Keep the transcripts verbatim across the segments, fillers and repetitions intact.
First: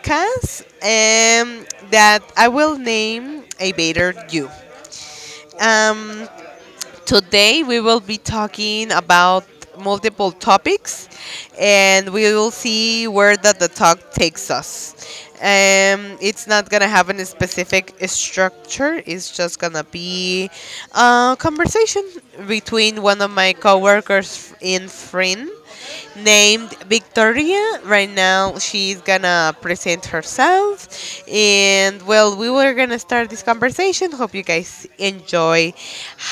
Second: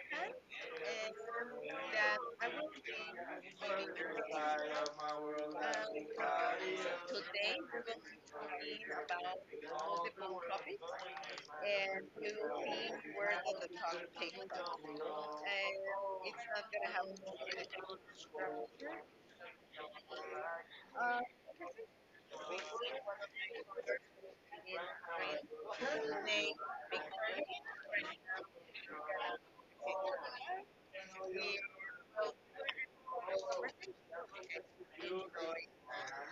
podcast um, that I will name A Better You. Um, Today we will be talking about multiple topics and we will see where that the talk takes us. Um, it's not gonna have a specific structure. It's just gonna be a conversation between one of my coworkers and friend named Victoria. Right now, she's gonna present herself. And well, we were gonna start this conversation. Hope you guys enjoy.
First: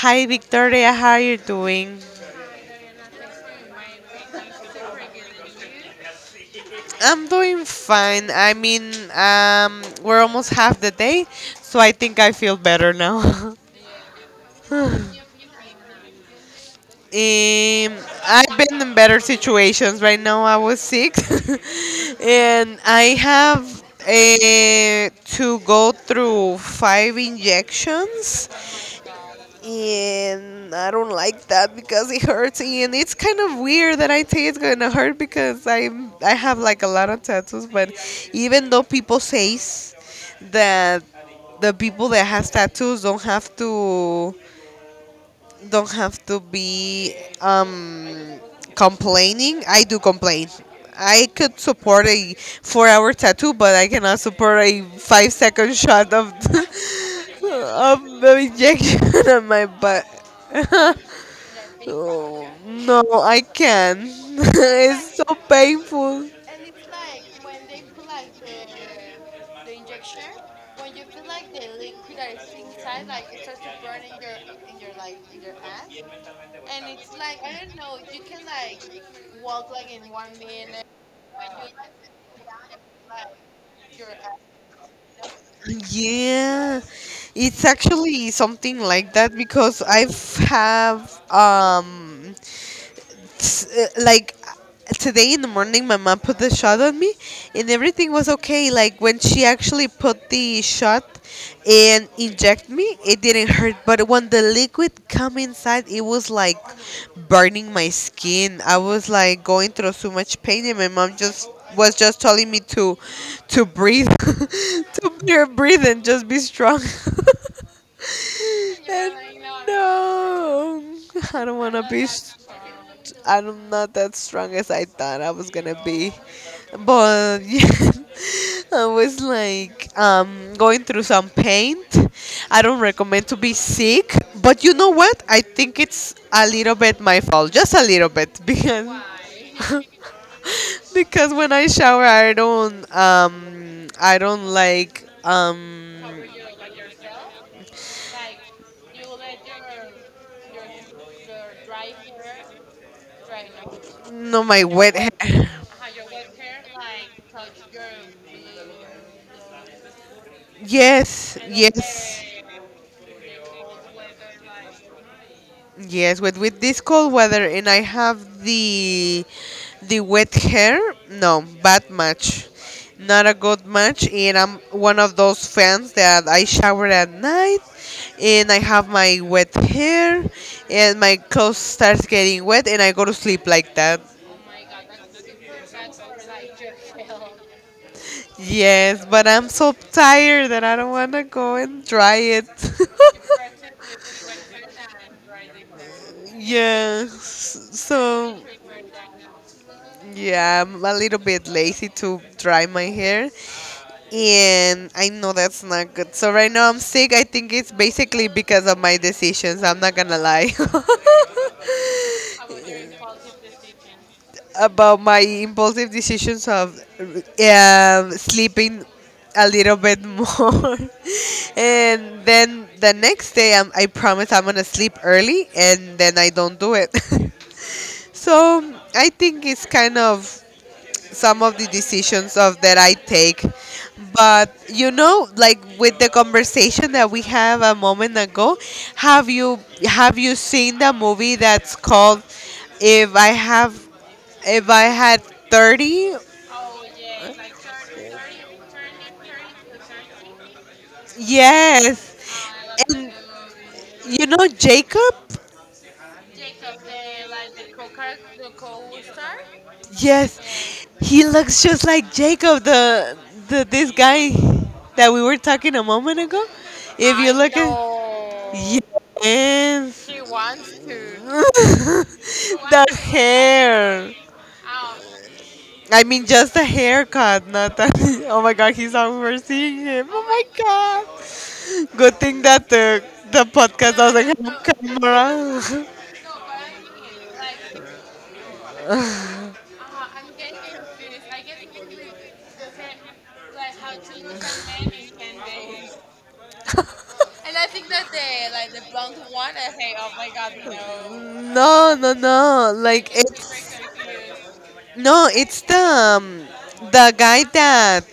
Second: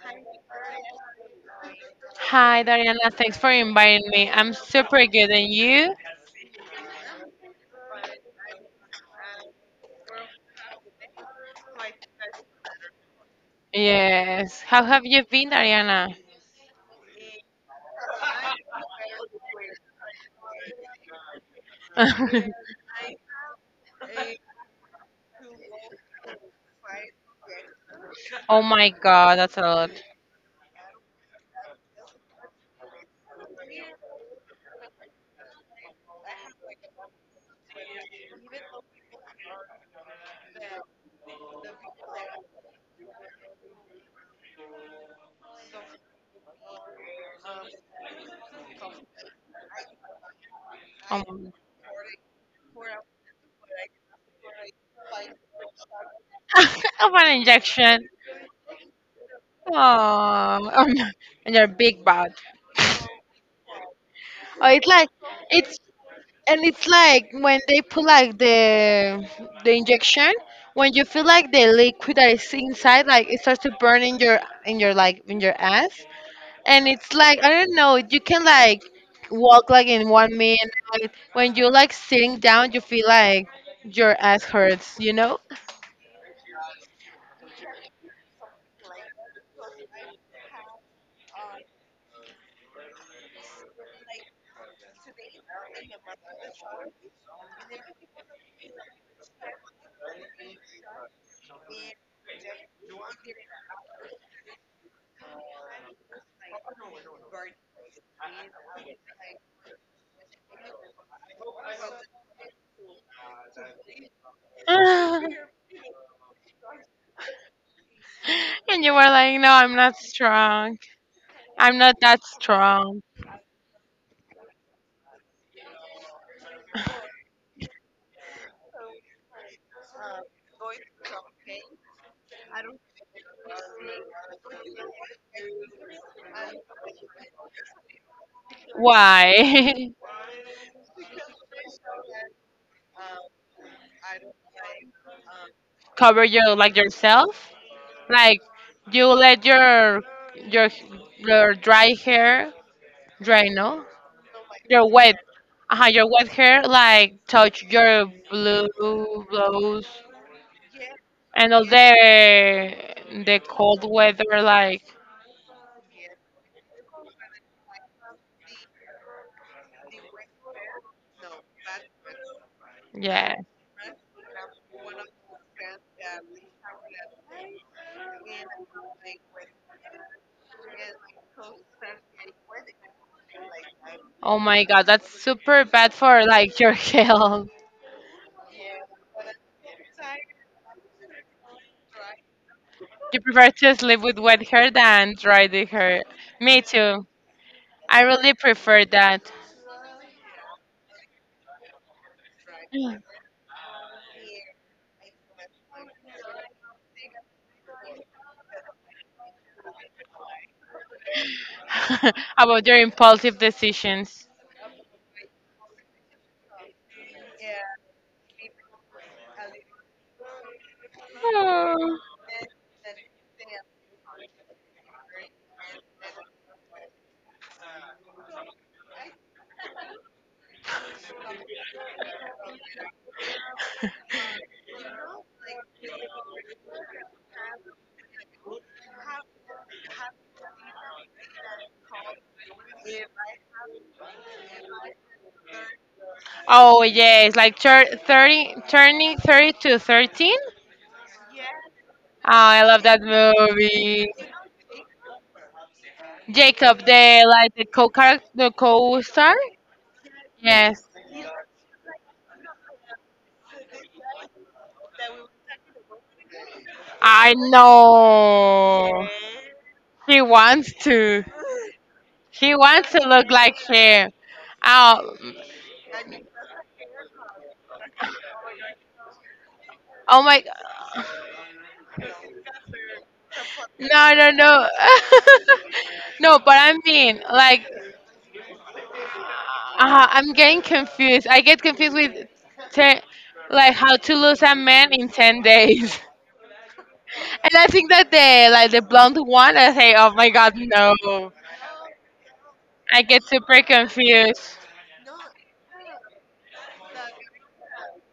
Hi, Victoria. How are you doing? Hi, Dariana. Thanks for inviting me. I'm super good. And you? I'm doing fine. I mean, um, we're almost half the day, so I think I feel better now. Yes. How have you been, Dariana? Um, I've been in better situations. Right now, I was sick, and I have uh, to go through five injections, Oh my God, that's a lot. and I don't like that because it hurts. And it's kind of weird that I say it's gonna hurt because I'm I have like a lot of tattoos. But even though people says that the people that has tattoos don't have to don't have to be um, complaining. I do complain. Oh I my could support a four-hour tattoo, but I cannot support a five-second shot of of an of injection. the injection on my butt. Oh, Um. And your big butt. Oh, no, I can. Oh, it's like, It's so it's, painful. and it's like when they put like the the injection, when you feel like the liquid that is inside, like it starts to burn in your in your like in your ass. And it's like, I don't know, you can like walk like in one minute. When you're like sitting down, you feel like your ass hurts, you know? Yeah, it's actually something like that because I've have um s- uh, like today in the morning my mom put the shot on me, and everything was okay, like when she actually put the shot and inject me, it didn't hurt. But when the liquid come inside, it was like burning my skin. I was like going through so much pain, and my mom just was just telling me to to breathe, And to breathe and just be strong. you were And like, no, I'm not strong. no, I don't want I'm to not be. that strong. I'm not that strong as I thought I was gonna be, but yeah, I was like um, going through some pain. I don't recommend to be sick, but you know what? I think it's a little bit my fault, just a little bit, because Why? because when I shower, I don't um, I don't like um, Cover your, like, yourself? Like you let your your your dry hair. Dry, no? no, my your wet wet, hair. uh, your wet hair like touch your blue blouse Yes, and all yes. the the cold weather, like. Yes, with with this cold weather and I have the the wet hair, no, bad match. Not a Yeah, good match, and I'm one of those fans that I shower at night and I have my wet hair and my clothes starts getting wet and I go to sleep like that. oh my God, that's super bad for, like, your health. Yes, but I'm so tired that I don't want to go and dry it. You prefer to sleep with wet hair than dry the hair. Me too. Yes. I really So prefer that. yeah, I'm a little bit lazy to dry my hair. And I know that's not good. So right now I'm sick. I think it's basically because of my decisions. I'm not gonna lie. About your impulsive decisions. About my impulsive decisions of um, sleeping a little bit more. Oh, And then the next day, I'm, I promise I'm gonna sleep early, and then I don't do it. So I think it's kind of some of the decisions of that I take. But you know, like with the conversation that we have a moment ago, have you have you seen the movie that's called If I Have If I Had thirty? oh, yes, like, tur thirty turning thirty to thirteen. Oh, Yes. I love that And movie. you know Jacob? Jacob, the, like, the co-character, the co-star? Yes, Yes, he looks just like Jacob, the the this guy that we were talking a moment ago. If you I I look at know. know. Yes, she She wants wants to. to. She The wants to look like hair. him. Oh, I mean, just the haircut, not that. Oh my God, he's overseeing him. Oh Oh oh my my. god. Good thing that the the podcast, no, No, no, doesn't, no, have no no. camera. No, but I mean, like, uh, I'm getting confused. I get confused with, te- like, how to lose a man in 10 days. And I think that the, like, the blonde one, I say, oh my God, no. No, no, no. I Like get super it's confused. No, it's the um, the guy that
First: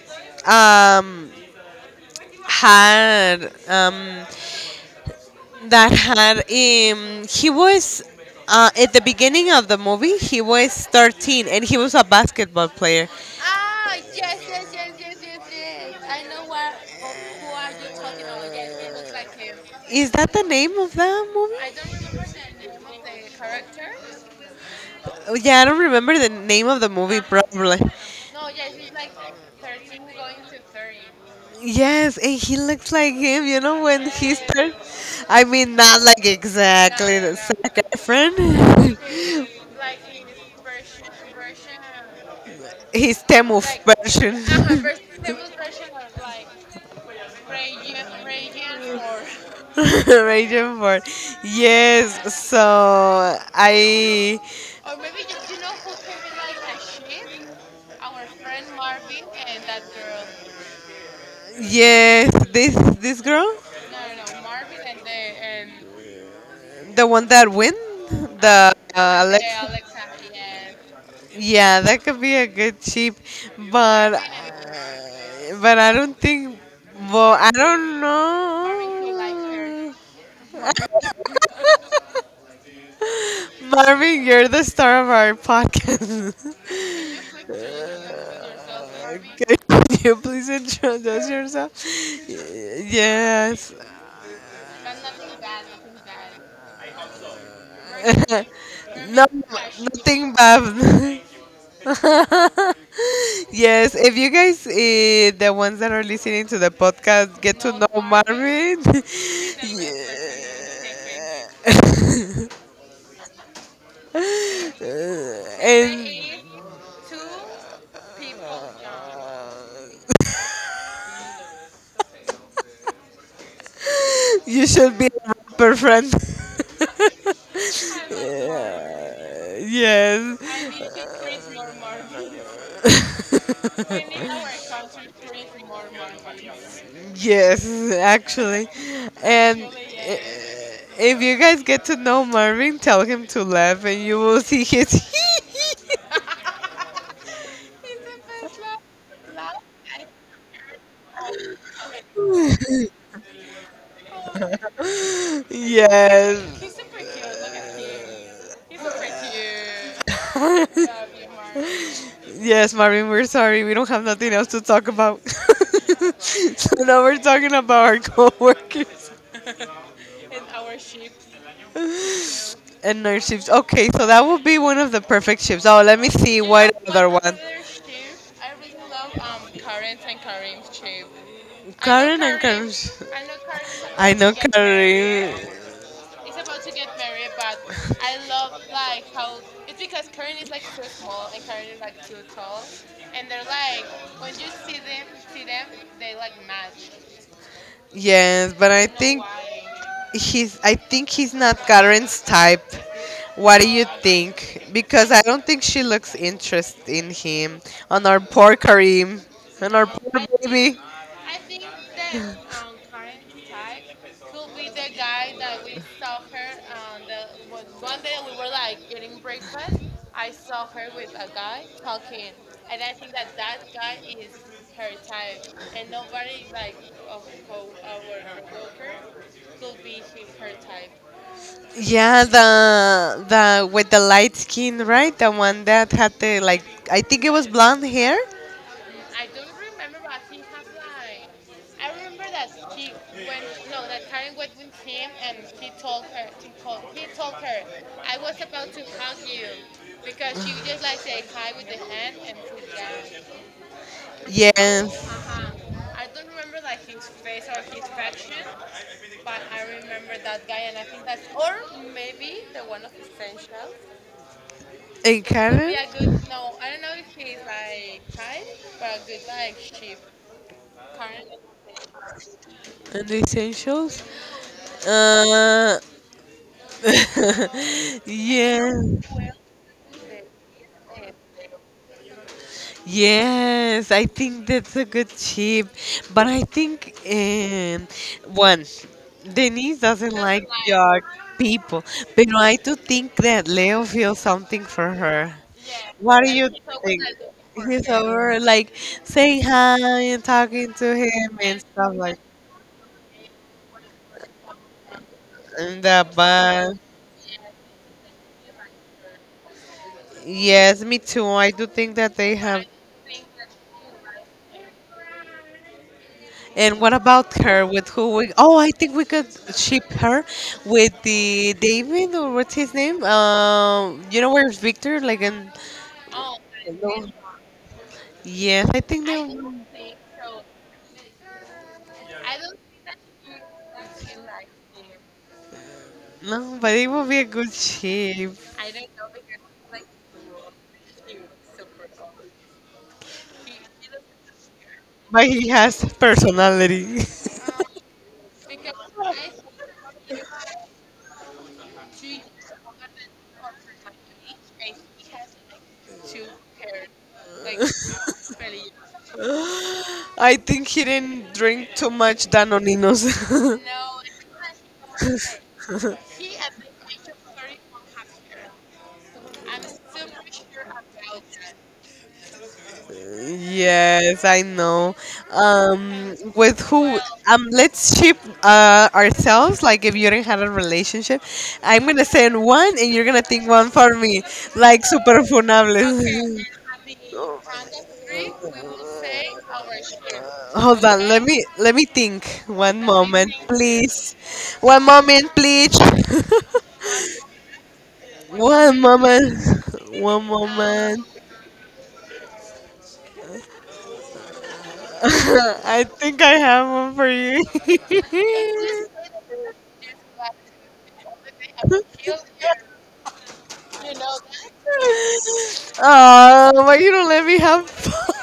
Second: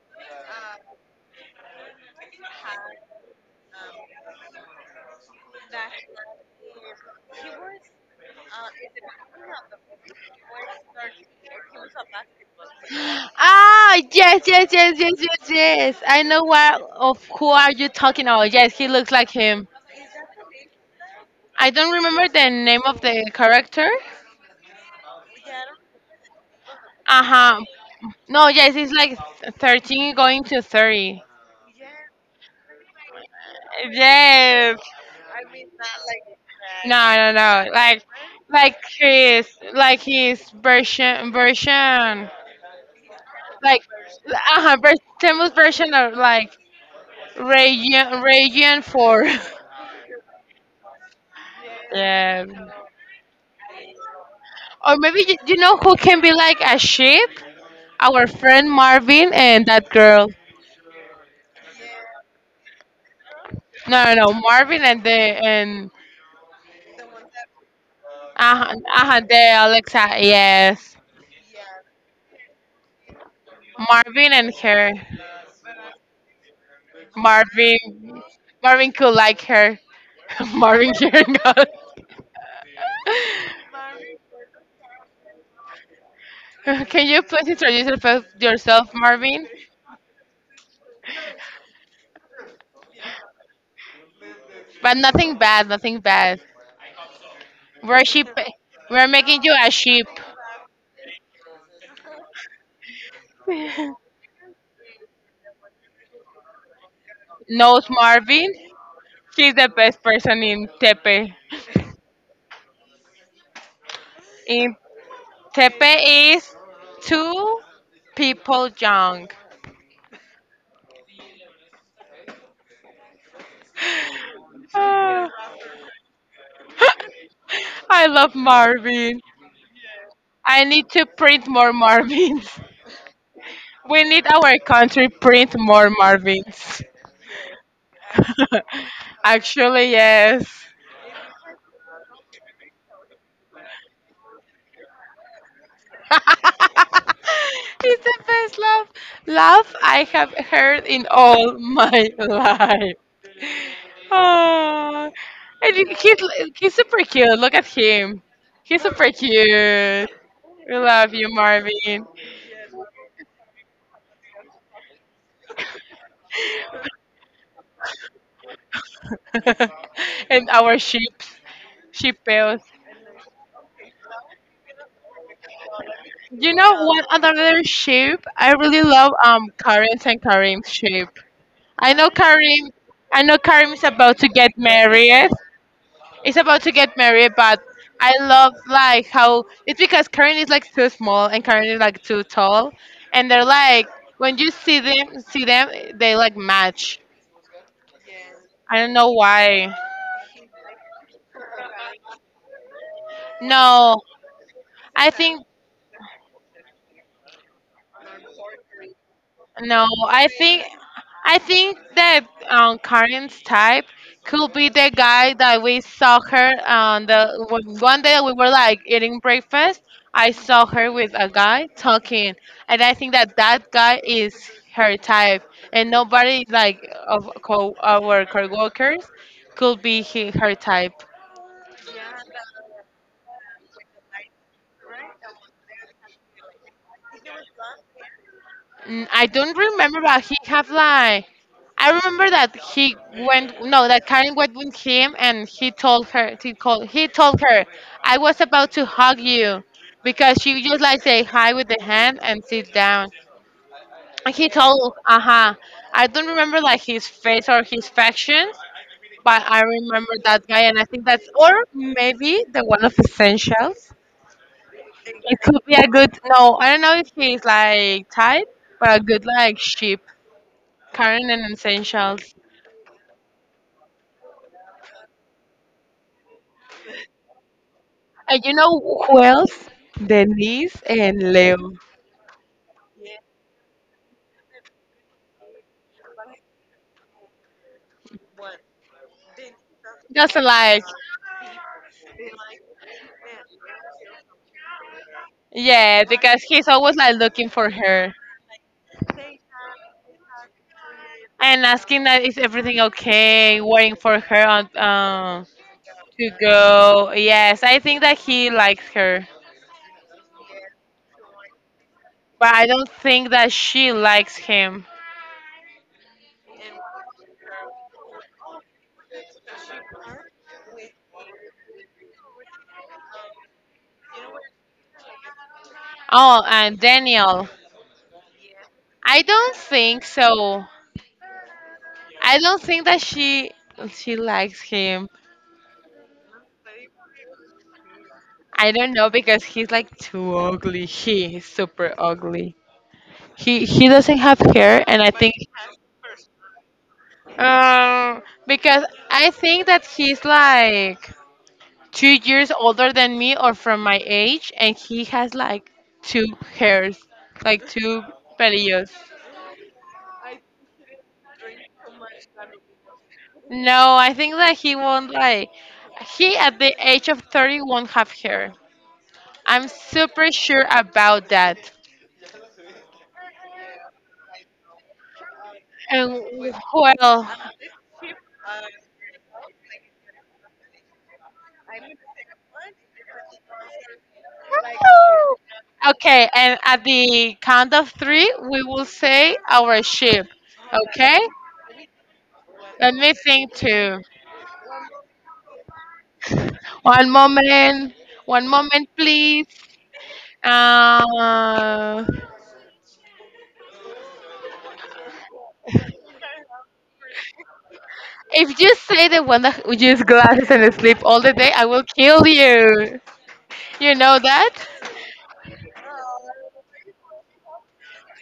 um, had, um, that had, um, he was, uh, at the beginning of the movie he was thirteen and he was a basketball player. Ah, yes, yes, yes, yes, yes, yes. I know what of who are you talking about. Yes, he looks like him. Is that the name of the I don't remember the name movie? of the character. Oh, yeah, I don't remember the name of the movie Uh-huh. probably. No, yes, he's like thirteen going to thirty. Yes, and he looks like him, you know, when he started. Yes. I mean, not like No, exactly no, the no. Zac Like, Efron. like his like his version version, He's Temu's like, version. uh-huh, ver- Temu's version of like region region four. Raging for yes. Yeah. So I Or maybe you, you know who can be like a sheep? Our friend Marvin and that girl. yes, this this girl, No, no, no, Marvin and the and the one that win the uh, uh, uh, the Alexa. Alexa. Yes, Yeah, that could be a good cheap, but uh, Marvin and her. but I don't think. Well, I Marvin, don't Marvin could know. like her. Marvin hearing us. Marvin, you're the star of our podcast. Can you please introduce yourself, yourself, Can Marvin? can you please introduce yourself? Y- Yes. But nothing bad, nothing bad. We're sheep. We're No, making you a sheep. nothing bad. Yes, if you guys, uh, the ones that are listening to the podcast, get to Knows know Marvin. Marvin. She's the best yeah. person in Tepe. In Tepe And is two people young. you should be Ah, a rapper friend. I love Marvin. Yes. I need to print more Marvins. We need our We country print more Marvins. Yes, actually. And actually, Actually, i- yes. yes. If you guys get to know Marvin, tell him to laugh and you will see his It's the best laugh laugh I have heard in all my life. Ah, and he- he's yes. he's super cute. Look at him. He's super cute. We love you, Marvin. Yes, Marvin, we're sorry. We don't have nothing else to talk about. So now we're talking about our coworkers. And our sheep, sheep bells. And nurse chips. Okay, so that would be one of the perfect chips. Oh, let me see. You know what, Do another sheep? I really love um Karen's and I know Karim's sheep. I know Karen. Karim I know Karim is I about know to is I get married. Karen. It's about to get married, but I love, like, how it's, because Karen is like too small and Karen is like too tall. And they're like when you see them see them, they like match. Yes, but I I don't know think why. he's I think he's not Karen's type. What do you No. think? I Because I don't think. think she looks interested in him. On our poor Karim. On our No, poor I think baby. I think that um, Karen's type could be the guy that we saw her on the when- one day we were like eating breakfast. I saw her with a guy talking, and I think that that guy is her type, and nobody, like, of co our coworkers could be he, her type. Yeah, the the with the light skin, right? The one that had the, like, I think it was blonde hair. Mm, I don't remember, but he have like. I remember that he went. No, that Karen went with him, and he told her. He called. He told her, "I was about to hug you," because she just like say hi with the hand and sit down. And he told, Yes. "Aha." I don't remember like his face or his factions, but I remember that guy, and I think that's, or maybe, the one of essentials. And It could be Karen? a good. No, I don't know if he's like type, but a good, like, ship. Karen and Essentials. And the essentials? Uh, And you Yes, know who else? Denise and Leo. yes, I think that's a good tip. But I think, um, one, Denise doesn't Just like like, dark people, but I do think that Leo feels something for her. yeah, What do because you he's always think? like looking for He's her over, like, saying hi and talking to him and and stuff asking like that is everything okay, waiting for her on um that. to But go. Yes, I think that he likes her, yes, me too. I do think that they but have. I don't think that she likes him. And what about her with who we, oh, I think we could ship her with the David, or what's his name? Um, you know where's Victor? Like in Oh, and no. Daniel, Yes, I think I don't they, think so. I don't think that she she likes him. no, but it would be a good shape. I don't know because he's like too ugly. He is super ugly. He he doesn't have hair, and I But think he has personality. um because I think that he's like two years older than me or from my age, and he has like two hairs, like two pelillos. I think he didn't drink too much Danoninos. No, I think that he won't, like. He at the age of thirty won't have hair. I'm super sure about that. Yes, I know. Um, And, With who? well, Um, let's ship uh, ourselves. Like, if you didn't have a relationship, I'm gonna send one, and you're gonna think one for me. Like, super okay, funables. and at the count of three, we will say our ship. Hold on, Okay? let me let me think. One Let me moment, think too. please. One moment, please. One moment. One One moment, moment. please. One moment. Uh, I think I have one for you. if you say the one that uses glasses and sleep all the day, I will kill you. You know that? Oh, why you don't let me have fun?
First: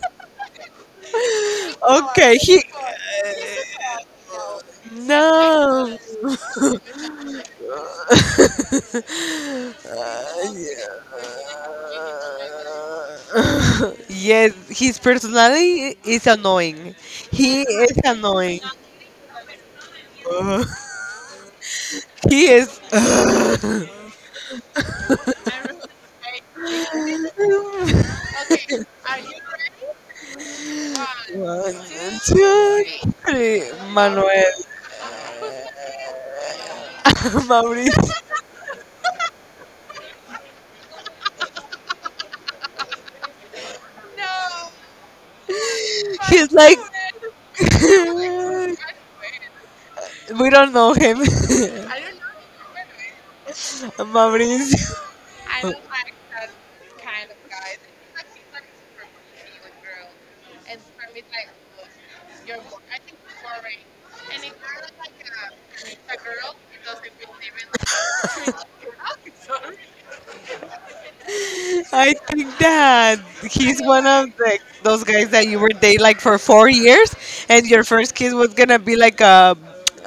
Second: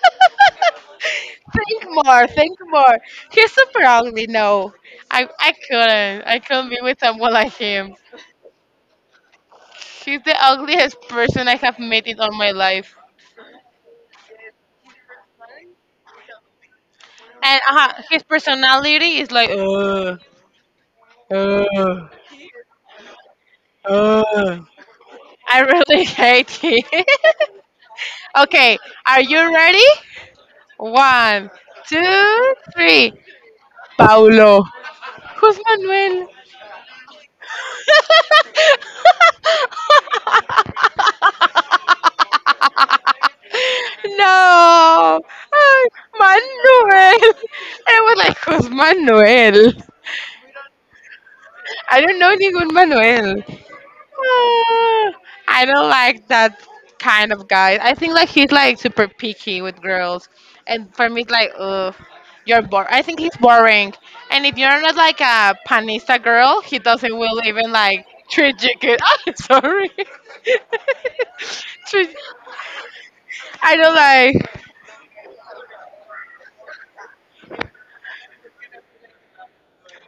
Think more, Okay, think he. more. He's super ugly. No, I, I No. couldn't. I couldn't be with someone like him. He's the Uh, ugliest Yeah. person I have met in all my life. Yes, his personality is annoying. And He uh, is his annoying. personality is like, "Ugh." He is. Okay. I really hate him. Okay, are you ready? One, One, one, two, two, two, three. three, three. Manuel. Who's Manuel? Maurice. No. Ah, He's like. Manuel. And I was like, who's Manuel? We don't know him. I I don't don't know. know anyone Manuel. Mauricio. Uh, I Do, don't like that kind of guy. I think like he's like super picky with girls, and for me it's like, ugh, you're bored. I think he's boring, and if you're not like a panista girl, he doesn't will even like treat you good. Oh, sorry. like, I Treat- think that I he's don't one of, like. like, the, those guys that you were dating like for four years, and your first kiss was gonna be like a,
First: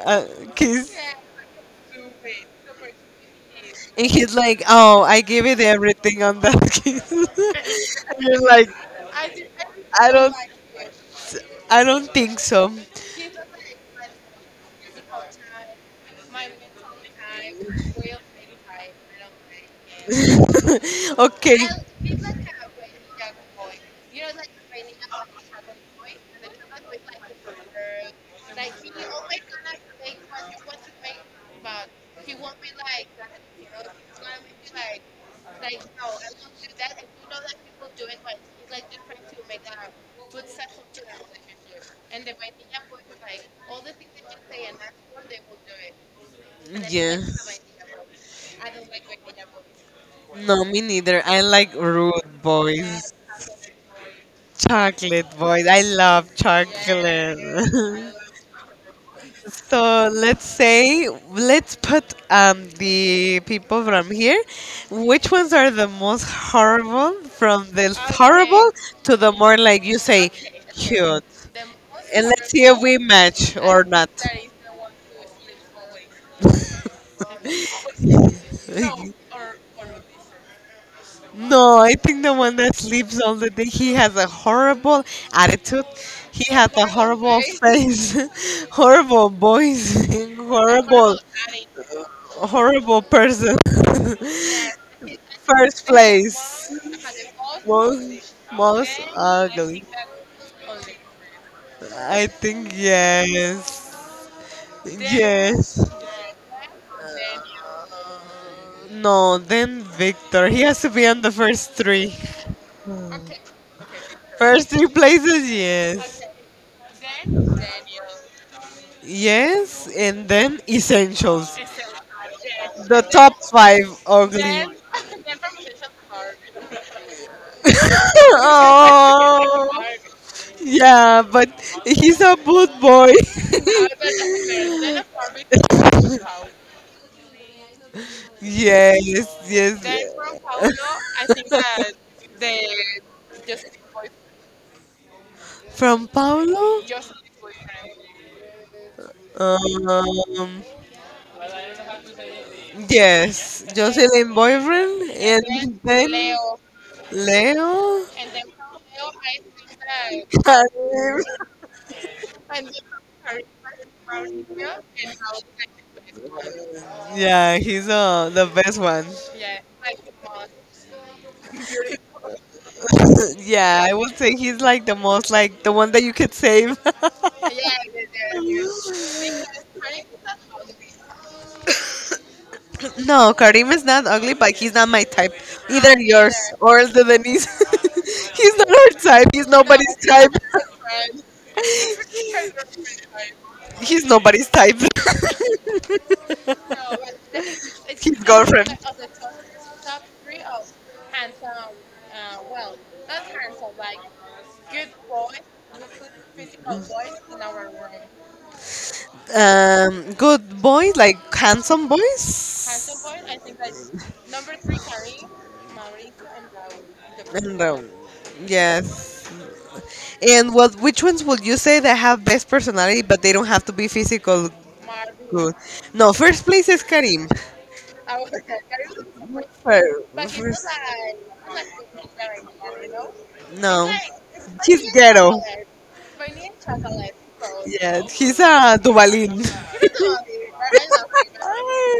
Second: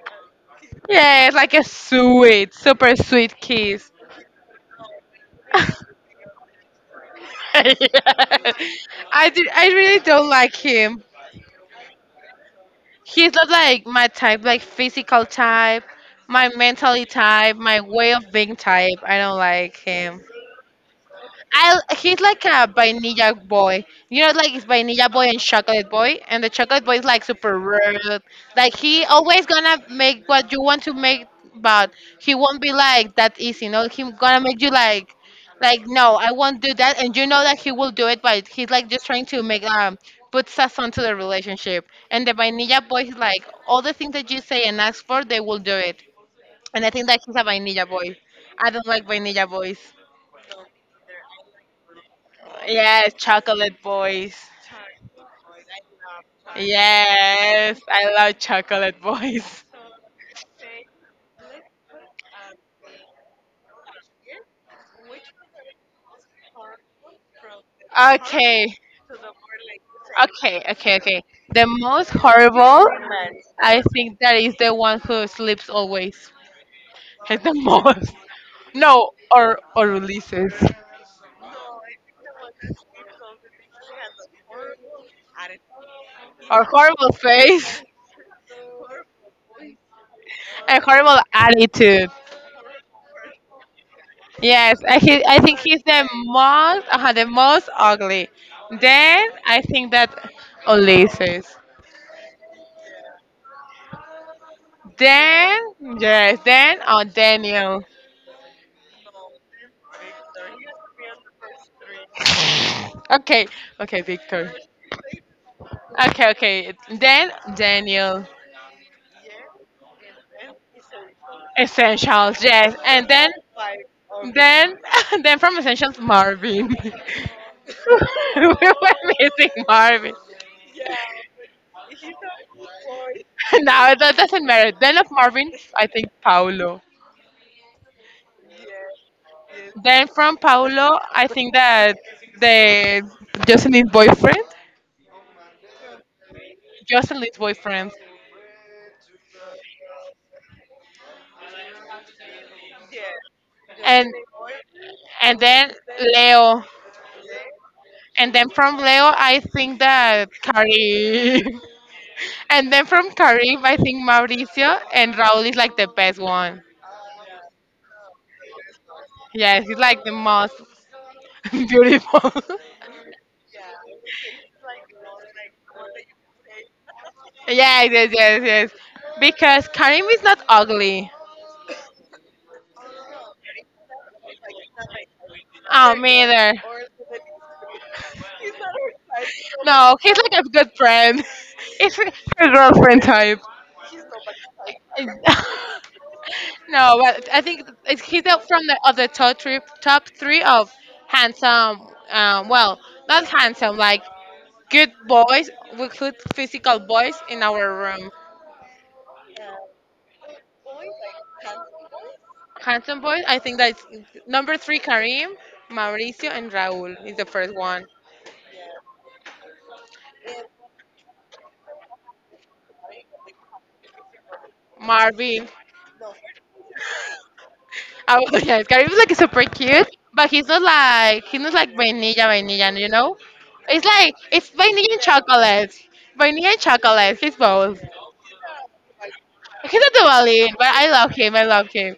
a kiss. Yeah, it's like a sweet, super sweet kiss. And he's like, "Oh, I give it everything on that kiss." And you're Yeah. like, I do, I really "I don't don't, like him. I don't think so." He's not like my type, like physical type, my mentally type, my way of being type. I don't like him. Okay. I he's like a vanilla boy. You know, like it's vanilla boy and chocolate boy, and the chocolate boy is like super rude. Like he always gonna make what you want to make, but he won't be like that easy. You know, he gonna make you like, like, no, I won't do that, and you know that he will do it, but he's like just trying to make um put sazon to the relationship. And the vanilla boy is like all the things that you say and ask for, they will do it. And I think Yeah. that he's a vanilla boy. I don't like vanilla boys. No, me neither. I like rude boys. Yes, Chocolate Boys. Chocolate boys. I love chocolate. Yes, I love Chocolate Boys. So let's say let's put um, the people from here. Which ones are the most horrible? From the, okay, horrible Okay, to the more, like you say, okay, okay, okay, cute. okay. The most And let's see if horrible, we match or I not. think, that is the one who sleeps always. It's the most. No, or or releases. No, I think the one that sleeps all the day, he has a horrible attitude. He Or has a horrible horrible, horrible face face, horrible voice, horrible, and horrible horrible attitude. person. Yes, I, he, I think First he's the most, uh, place. the uh, most most ugly. Most, Then I ugly. think that Ulysses. Okay, I think Then yes. Yes. yes, then, oh, Daniel. No, then Victor. He has to be on the first three. Okay, okay, Victor. First three places, yes. Okay, okay. Then Daniel. Yes, and then essentials. Essentials, yes, Yes. The and then top five ugly. then then from Essentials, Marvin. We were missing Oh, Marvin. yeah, but he's a good boy. No, that doesn't matter. Then of Marvin, I think Paulo. Yes, yes. Then from Paulo, I think that the Jocelyn's boyfriend, From Paulo? Jocelyn's boyfriend, Um, yes, and and Jocelyn boyfriend, and and then then and then Leo. Leo, and then from Leo, I think that Leo. Karim, and then from Karim, I think Mauricio and Raul is like the best one. Yeah, he's uh the best one. Yes, he's like the most beautiful. Yeah, I would say he's like the most, like the one that you could save. Yes, yes, yes, yes. Because Karim is not ugly. No, Karim is not ugly, but he's not my type. Oh, Either me yours either. or the Denise. He's not her type. He's nobody's No, he's type. like a good friend. It's a girlfriend type. He's nobody's type. No, but I think it's, His he's out from girlfriend. the other top three, top three of handsome. Um, well, not handsome, like good boys. We put physical boys in our room. Um, good boy, like handsome Handsome Handsome boys. I think boys. that's number three. Karim, Mauricio, and Raúl is And one. the um, first one. Personality. Yes. And what? Which ones would you say that have best personality, but they don't have to be physical Marvin. good? No, first place is Karim. Oh, yes, Karim is like super cute, but he's not like he's not like vanilla, vanilla. You know, It's it's no. like it's vanilla and chocolate. Vanilla and chocolate. He's both. He's a Duvalin. He's not the He's Valin, but I love him. I love him.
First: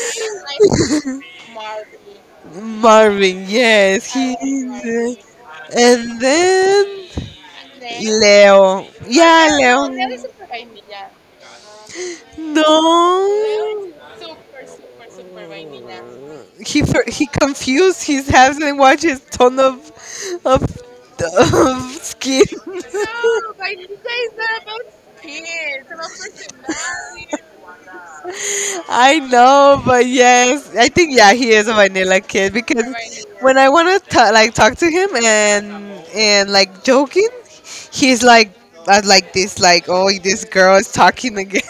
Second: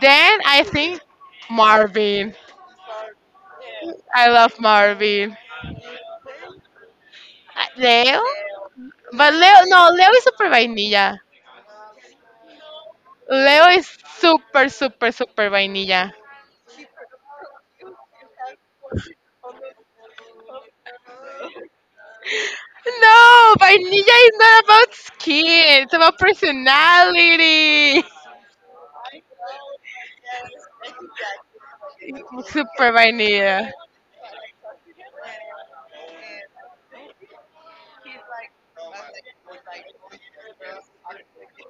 Then him. I think He's my Marvin. Marvin, yes, I love Marvin. and then Uh, Leo? Leo. Oh, But Leo, no, Leo is super vainilla. Leo is no. super, super, super vainilla. He for, he confused. He hasn't watched his ton of of, of skin. No, vainilla is not about skin. It's about personality. I know, but yes, I think yeah, he is a vanilla kid because Super when vainilla. I want to like talk to him and and like joking, he's like, uh, like this, like, oh, this girl is talking again.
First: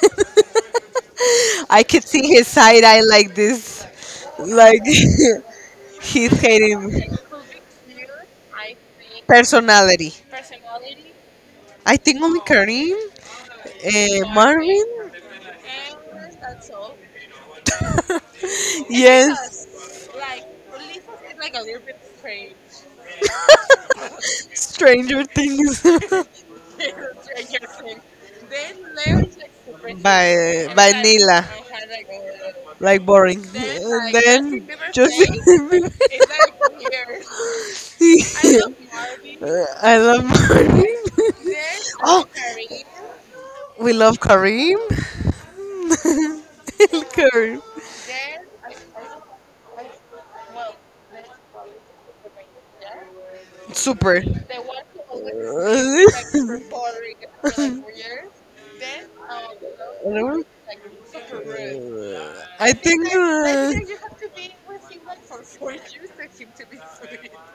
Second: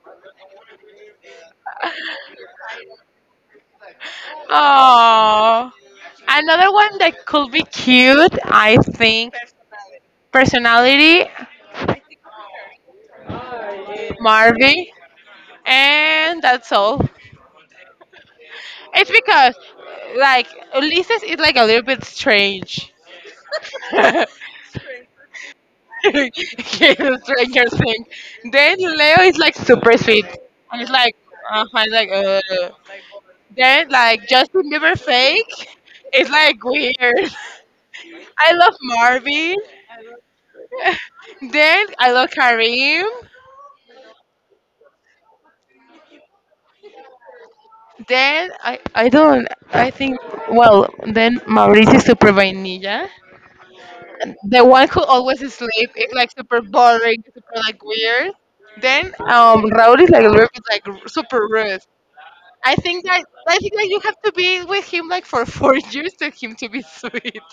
I could see his side eye like this, like he's Oh, another one hating that could be cute, I think. personality. Personality. I think only Karim and Marvin. Marvin, and that's all. It's because, Yes, like, Ulysses is like a little bit strange. He's Stranger Things. a stranger thing. Then Leo is like super sweet. And And it's like, uh, I like, uh like boring. then, like, Justin Then Bieber fake. Bieber It's like weird. just I love face. I love Marvin. Marvin. I love Marvin. Then I love Then Karim. we love Karim. Karim, Then I I don't, I think, well, then Mauricio super vainilla. super. The The one who always sleep is like super boring, super, like, weird. Then, um, Raul is like a little bit like, r- super rude. I I It's think. think that I think that Like you have like to be with him like for four years to him to be sweet.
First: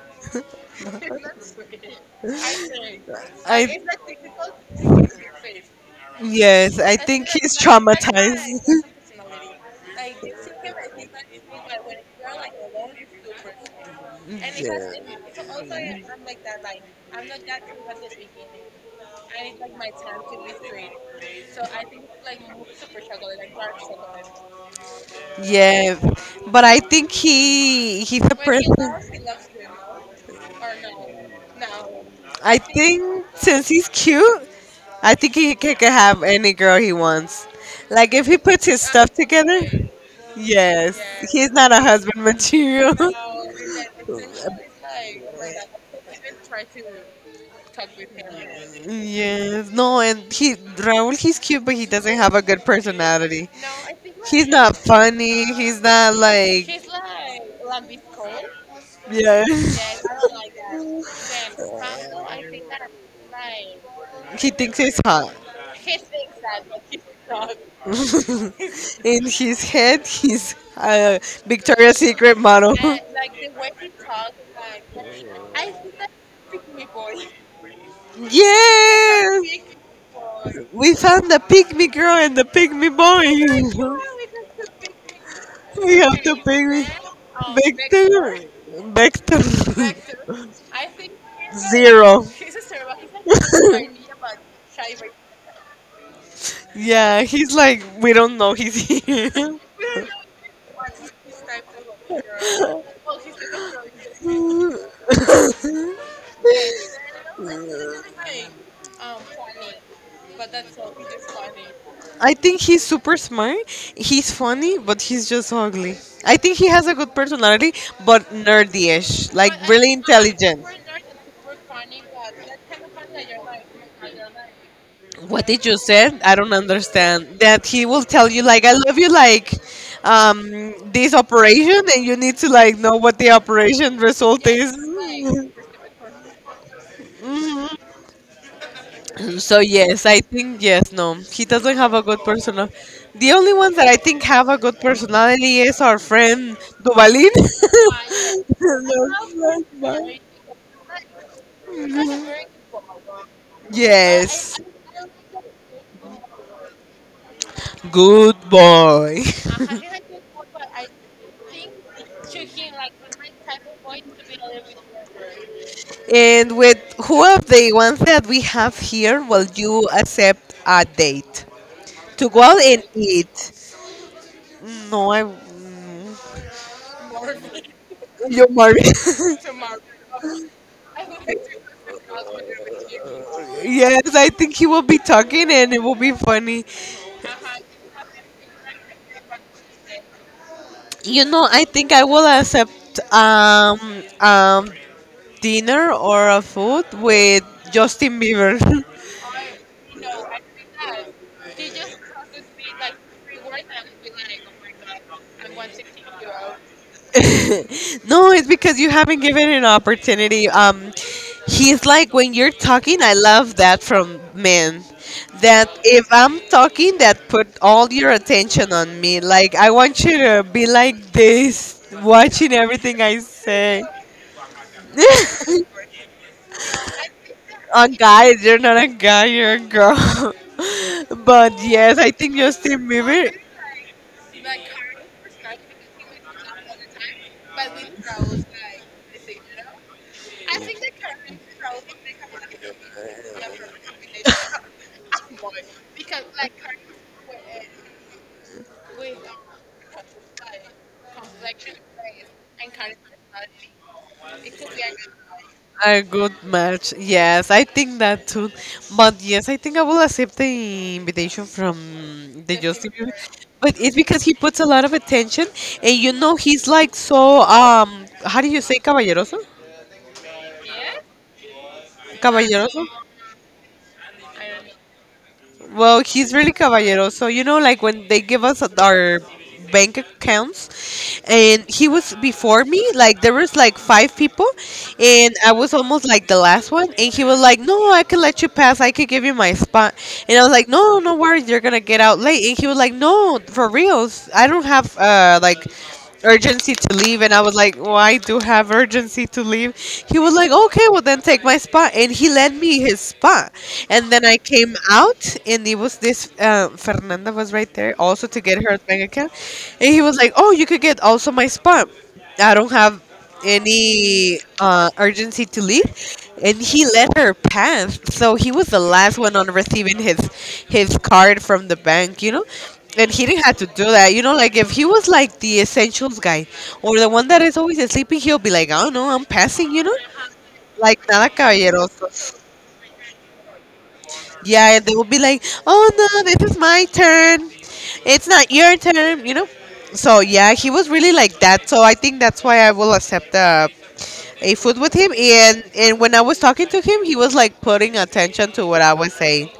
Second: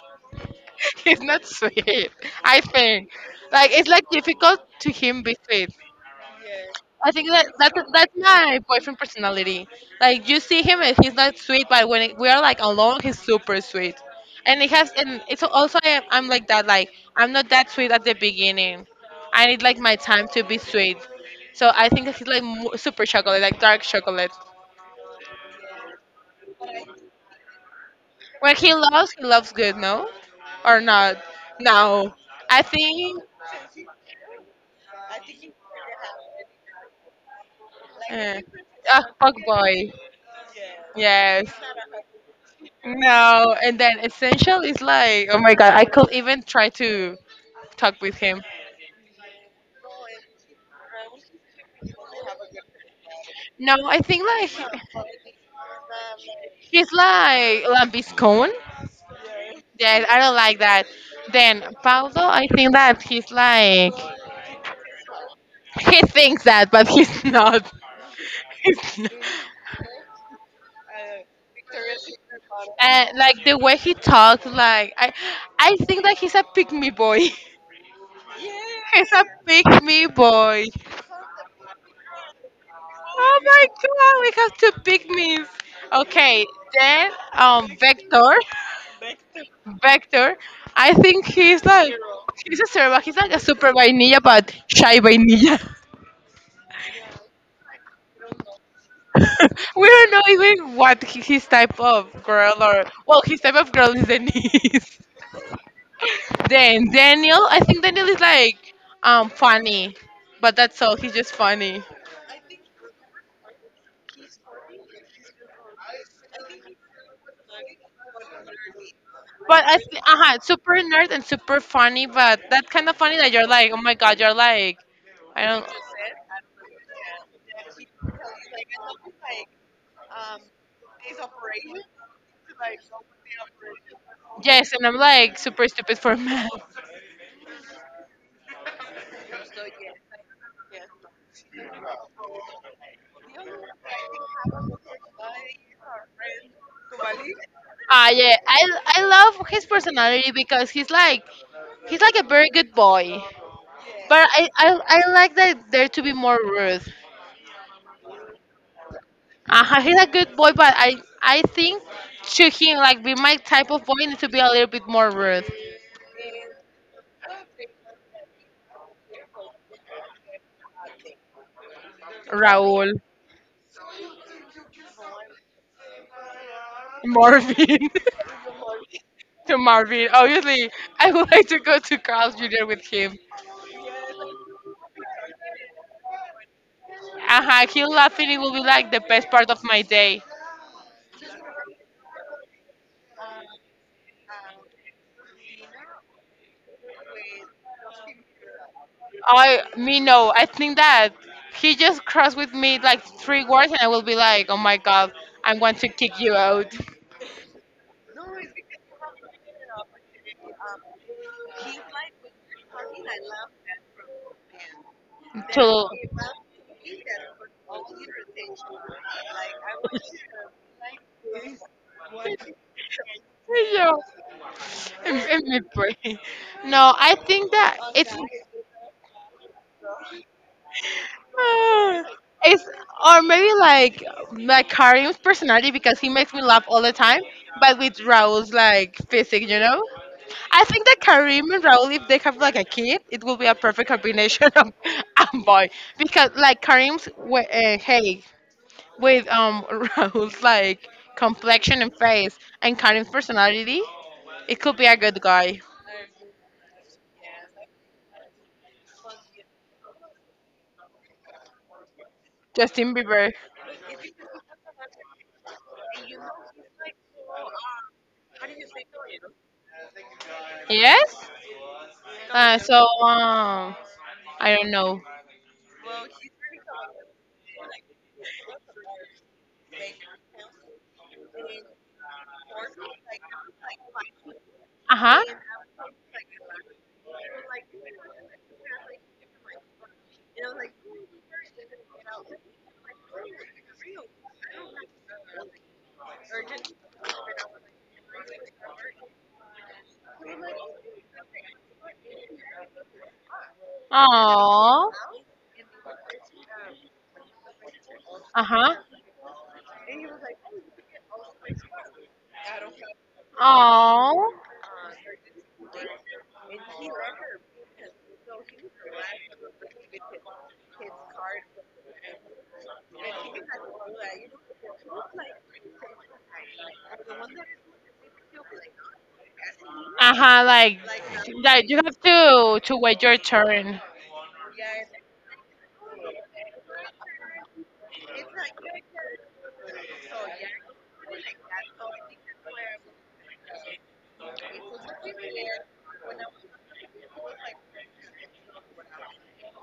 He's not sweet. I think like I It's like difficult to him be sweet. yes, I and I think think that he's I that's have that's my traumatized. boyfriend personality. Like you see him and he's not sweet, but when we are like alone, he's super sweet. And it has and it's also I Yeah. am, I'm like Yeah. that. Like I'm not that sweet at the beginning. I need like my time to be sweet. So I think that he's like mo- super chocolate, like dark chocolate. Yeah, but I think he he's a When he person. loves, he loves good, no, or not? No, I I think. think since he's cute, I think he c- can have any girl he wants. Like if he Uh, puts his ah, stuff fuck together, boy. yes, he's Yes. not a husband material. No, and then essential is like, oh my god, I could even try to talk with him. Yes, no, and he Raul, he's cute, but he doesn't have a good personality. No, I think He's like like not funny. He's not like he's like lambiscone. yeah. Yeah, I don't like that. Then Paulo, I think that he's like He thinks he's hot. he thinks that, but he's not. He's not. In his head, he's a Victoria's Secret model. And like the way he talks, like I, I think that he's a pick me boy. So he's a Yes. pick me boy. We found the pygmy girl and the pygmy Oh my boy. god, we have two pygmies. We have the Okay, pygmy. then um Vector. Victor. Victor. Vector. I think he's like Zero. he's a zero, but he's like a super vainilla but shy vainilla. Yeah, he's like, we don't know he's here. We don't know even what hi- his type of girl or well his type of girl is Denise. Then Daniel, I think Daniel is like um funny. But that's all, he's just funny. I think he's super smart. He's funny, but he's just ugly. I think he has a good personality, but nerdy-ish, like But I really think, uh intelligent. super nerd and super funny, but that kind of funny that you're like, oh my god, you're like, I What don't. did you say? I don't understand. That he will tell you like I love you like um this operation and you need to like know what the operation result Yes, yes, and I'm like is. super stupid for math. So yes, I think yes, no, he doesn't have a good personal. The only ones that I think have a good personality is our friend Duvalin. Ah, yeah, I I love his personality because he's like he's like a very good boy, but I Yes, I, I like that there to be more rude. good boy. Uh, he's a good boy, but I I think to him like be my type of boy needs to be a little bit more rude. And with who of the ones that we have here will you accept a date to go out and Raúl. eat? No, I. Marvin. You're married. To Marvin. Obviously, I would like to go to Carl's junior with him. Yes, I think he will be talking and it will be funny. Uh-huh, him laughing, it will be like the best part of my day. You know, I think I will accept um um dinner or a food with Justin Bieber. I, me, no. I think that he just crossed with me like three words, and I will be like, oh my god, I'm going to kick you out. No, it's because you haven't given it an opportunity. Um, he's like when you're talking, I love that from men. That To, if I'm talking, that put all your attention on me. Like I want you to be like this, watching everything I say. yeah, in, in my brain. No, I think that A it's guy. You're not a guy. You're a girl. But yes, Uh, I think It's Justin or Bieber maybe like like Karim's personality because he makes me laugh all the time, but with Raul's like physique, you know. I think that Karim and Raul, if they have like a kid, it will be a perfect combination of a boy because like Karim's wa- uh, hey with um Raul's like complexion and face and Karim's personality, it could be a good guy. a good match. Yes, I think that too. But yes, I think I will accept the invitation from the Justin Justin Bieber. Bieber, But it's because he puts a lot of attention, and you know he's like so um. How do you say caballeroso? yes. Uh, so Caballeroso. um, I don't know. Well, he's really caballero. So you know, like when they give us our bank accounts, and he was before me. Like there was like five people, Uh huh. and I was almost like the last one. And he was like, "No, I can let you pass. I can give you my spot." And I was like, "No, no worries. You're gonna get out late." And he was like, "No, for reals. I don't have uh like." Urgency to leave, and I was like, well, I do have urgency to leave. He was like, okay, well then take my spot, and he lent me his spot. And then I came Oh, out, and it was this uh, Fernanda was right there also to get uh-huh. her bank account. And he was like, oh, you could get also my spot. I don't have Oh, any uh, urgency to leave, and he let her pass. So he was the last one on receiving his his card from the bank, you know. And he didn't have to do that, you know. Like if he was like the essentials guy or the one that is always sleeping, he'll be like, "Oh no, I'm passing," you know. uh-huh. Like, Like nada like you have caballeroso. to to wait your turn. Yeah, they will be like, "Oh no, this is my turn. It's not your turn," you know. So yeah, he was really like that. So I think that's why I will accept a a food with him. And and when I was talking to him, he was like putting attention to what I was saying.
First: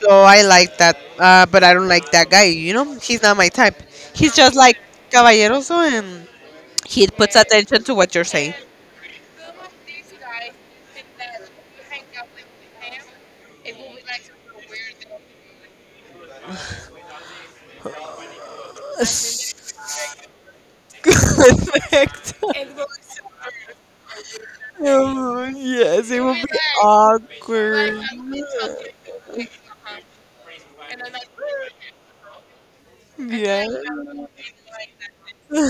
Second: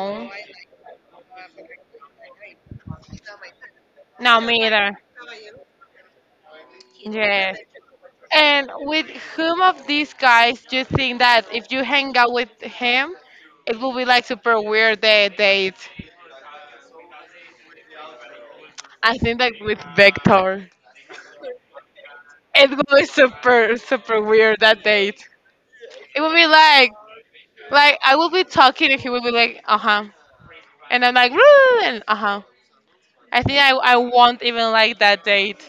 So I like that, uh, but I don't like that guy. You know, he's not my type. He's no, just me like either. caballeroso, and he puts Yes. attention to what you're saying. And with whom of these guys do you think that if you hang out with him, it will be like super weird the date? I think that with Vector, Perfect. it will be super super weird that date. Oh, yes, it It It will would be be like, like like like awkward. I will be I talking and he will be like uh huh, and I'm like "Woo," and uh huh. I I think I, I Yeah. won't even like that date.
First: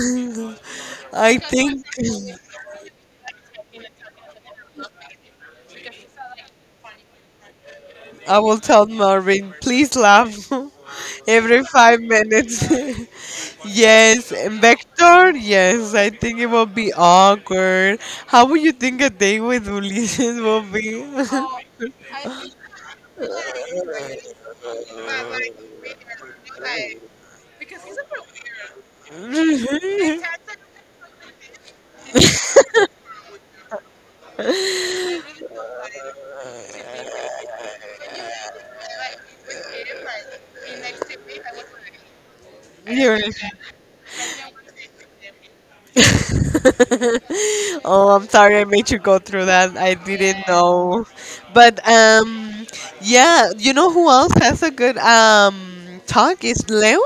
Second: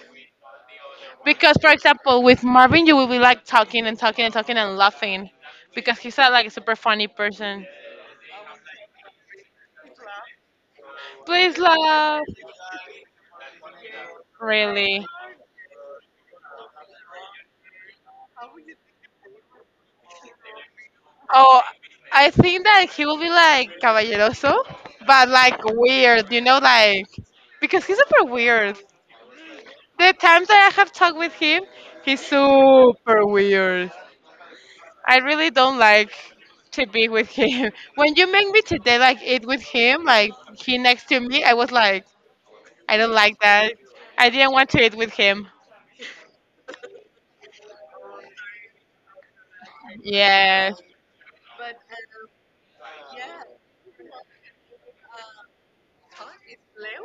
I Because, for think example, with Marvin, you will be like talking and talking and talking and laughing. Because he's not like a super funny person. I will tell Marvin, please laugh Please every five laugh. minutes. Yes, and Really. Vector, yes, I think it will be awkward. How would you think a day with Ulysses will be? Oh, I think that he will be like caballeroso, but like weird, you know, like because he's super weird. The times that I have talked with him, he's super weird. I really don't like to be with him. When you make me today like eat with him, like he next to me, I was like, I don't You're like that. I didn't want to eat with him. oh, I'm sorry I made you go through that. I didn't Yes. know. But um yeah, you know who else has a good um talk is Leo.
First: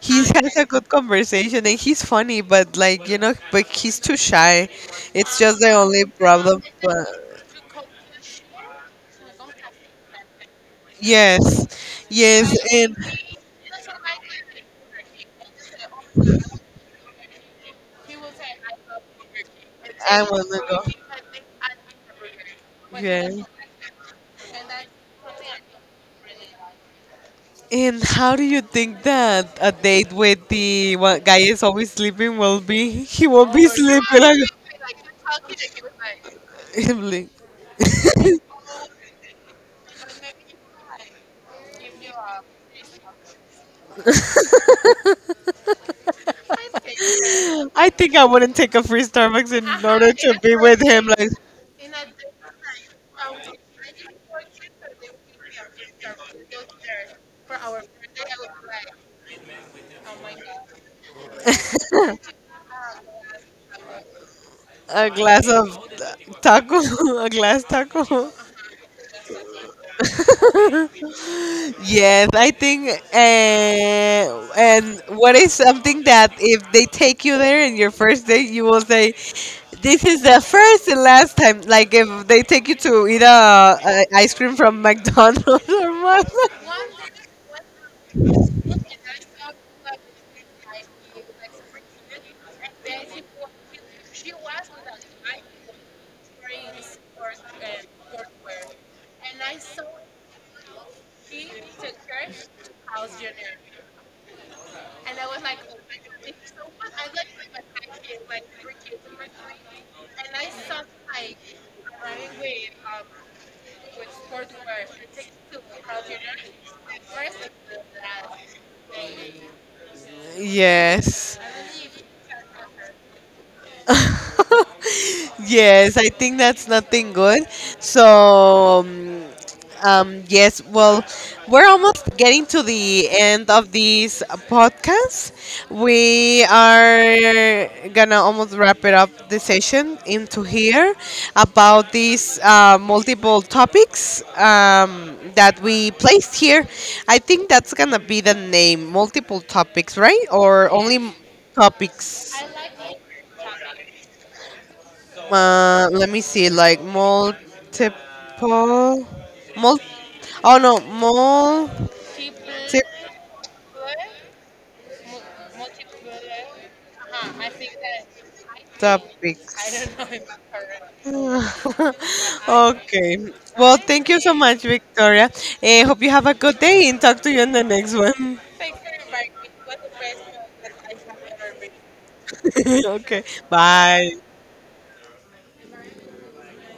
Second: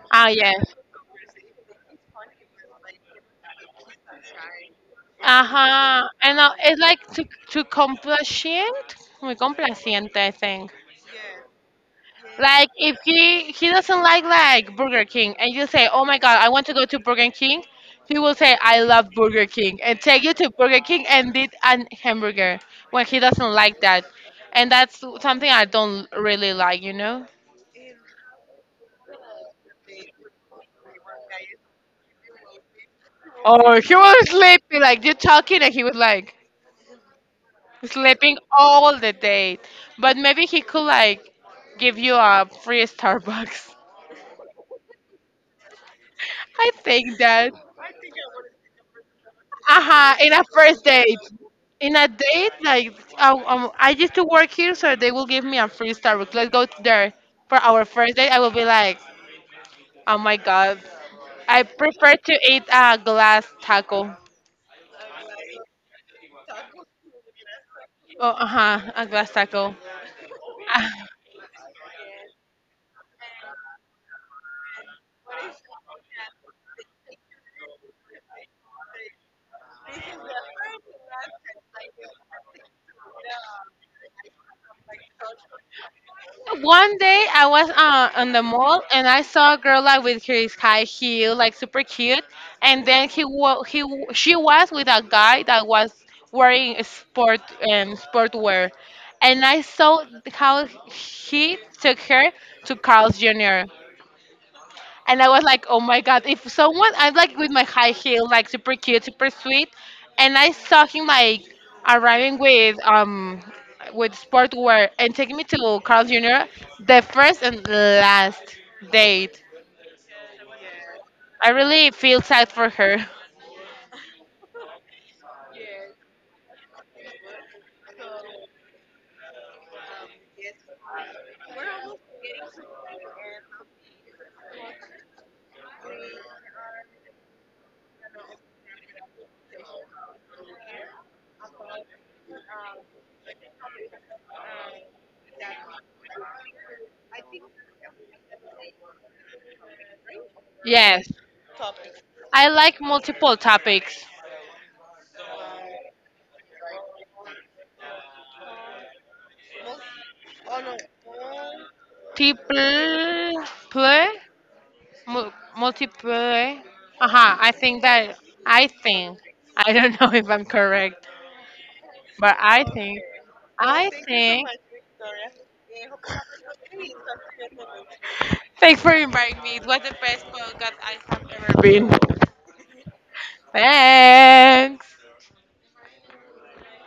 He Ah, has a yes. good conversation and he's funny, but like, you know, but he's too shy. It's just the Uh-huh. only And uh, problem. it's like But to, to complacent, muy complaciente, I think. yes. Yes, Like and if he he doesn't like like Burger King and you say, "Oh my God, I want to go to Burger King," he will say, "I love Burger King," and I take you want to to Burger go. King and eat an hamburger when he Yeah. doesn't like that, and that's something I don't really like, you know. And how do you think that a date with the one guy is always sleeping will be? He will be Or he sleeping. was Like, sleepy, like you talking, and he was like Him like- sleeping all the day. But maybe he could like give you a free Starbucks. I think that. I think I wouldn't take a free Starbucks Uh in order huh. In to a be with first him. date. Like In a date, like um, um, I used to work here, so they will give me a free Starbucks. Let's go there for our first date. I will be like, oh my god, I prefer to eat a glass taco. a glass of ta- taco, a glass Oh, taco. uh huh, a glass taco. Yes, I think, uh, and what is something that if they take you there in your first day, you will say, "This is the first and last time." Like if they take you to eat a, a ice cream from McDonald's or what? One day I was uh, on the mall and I saw a girl like with his high heel, like super cute, and then he wa- he w- she was with a guy that was wearing a sport um, sportwear, and I saw how he took her to Carl's junior And I was like, oh my god, if someone, I'm like with my high heel, like super cute, super sweet, and I saw him like arriving with um with sportwear and taking me to Carl junior, the first and last date. Yes. I really feel sad for her. Yes, I think that's nothing good. So, um, um, yes, well, we're almost getting to the end of this podcast. We are gonna almost wrap it up the session into here about these uh, multiple topics um, that we placed here. I think that's gonna be the name, multiple topics, right? Or only Yes, m- topics? I like multiple topics. Uh, let me see, like multiple, mul. Oh no, multiple. Multiple, Mul- multiple. Uh huh. I think that I think Topics. I don't know if I'm correct, but I think Okay. Well, I Thank you so thank you so think. Much, much, Victoria. Victoria. Eh, hope you have a good day and talk to you in the next one. Thanks for inviting me. It was a pleasure. Okay. Bye. Thanks.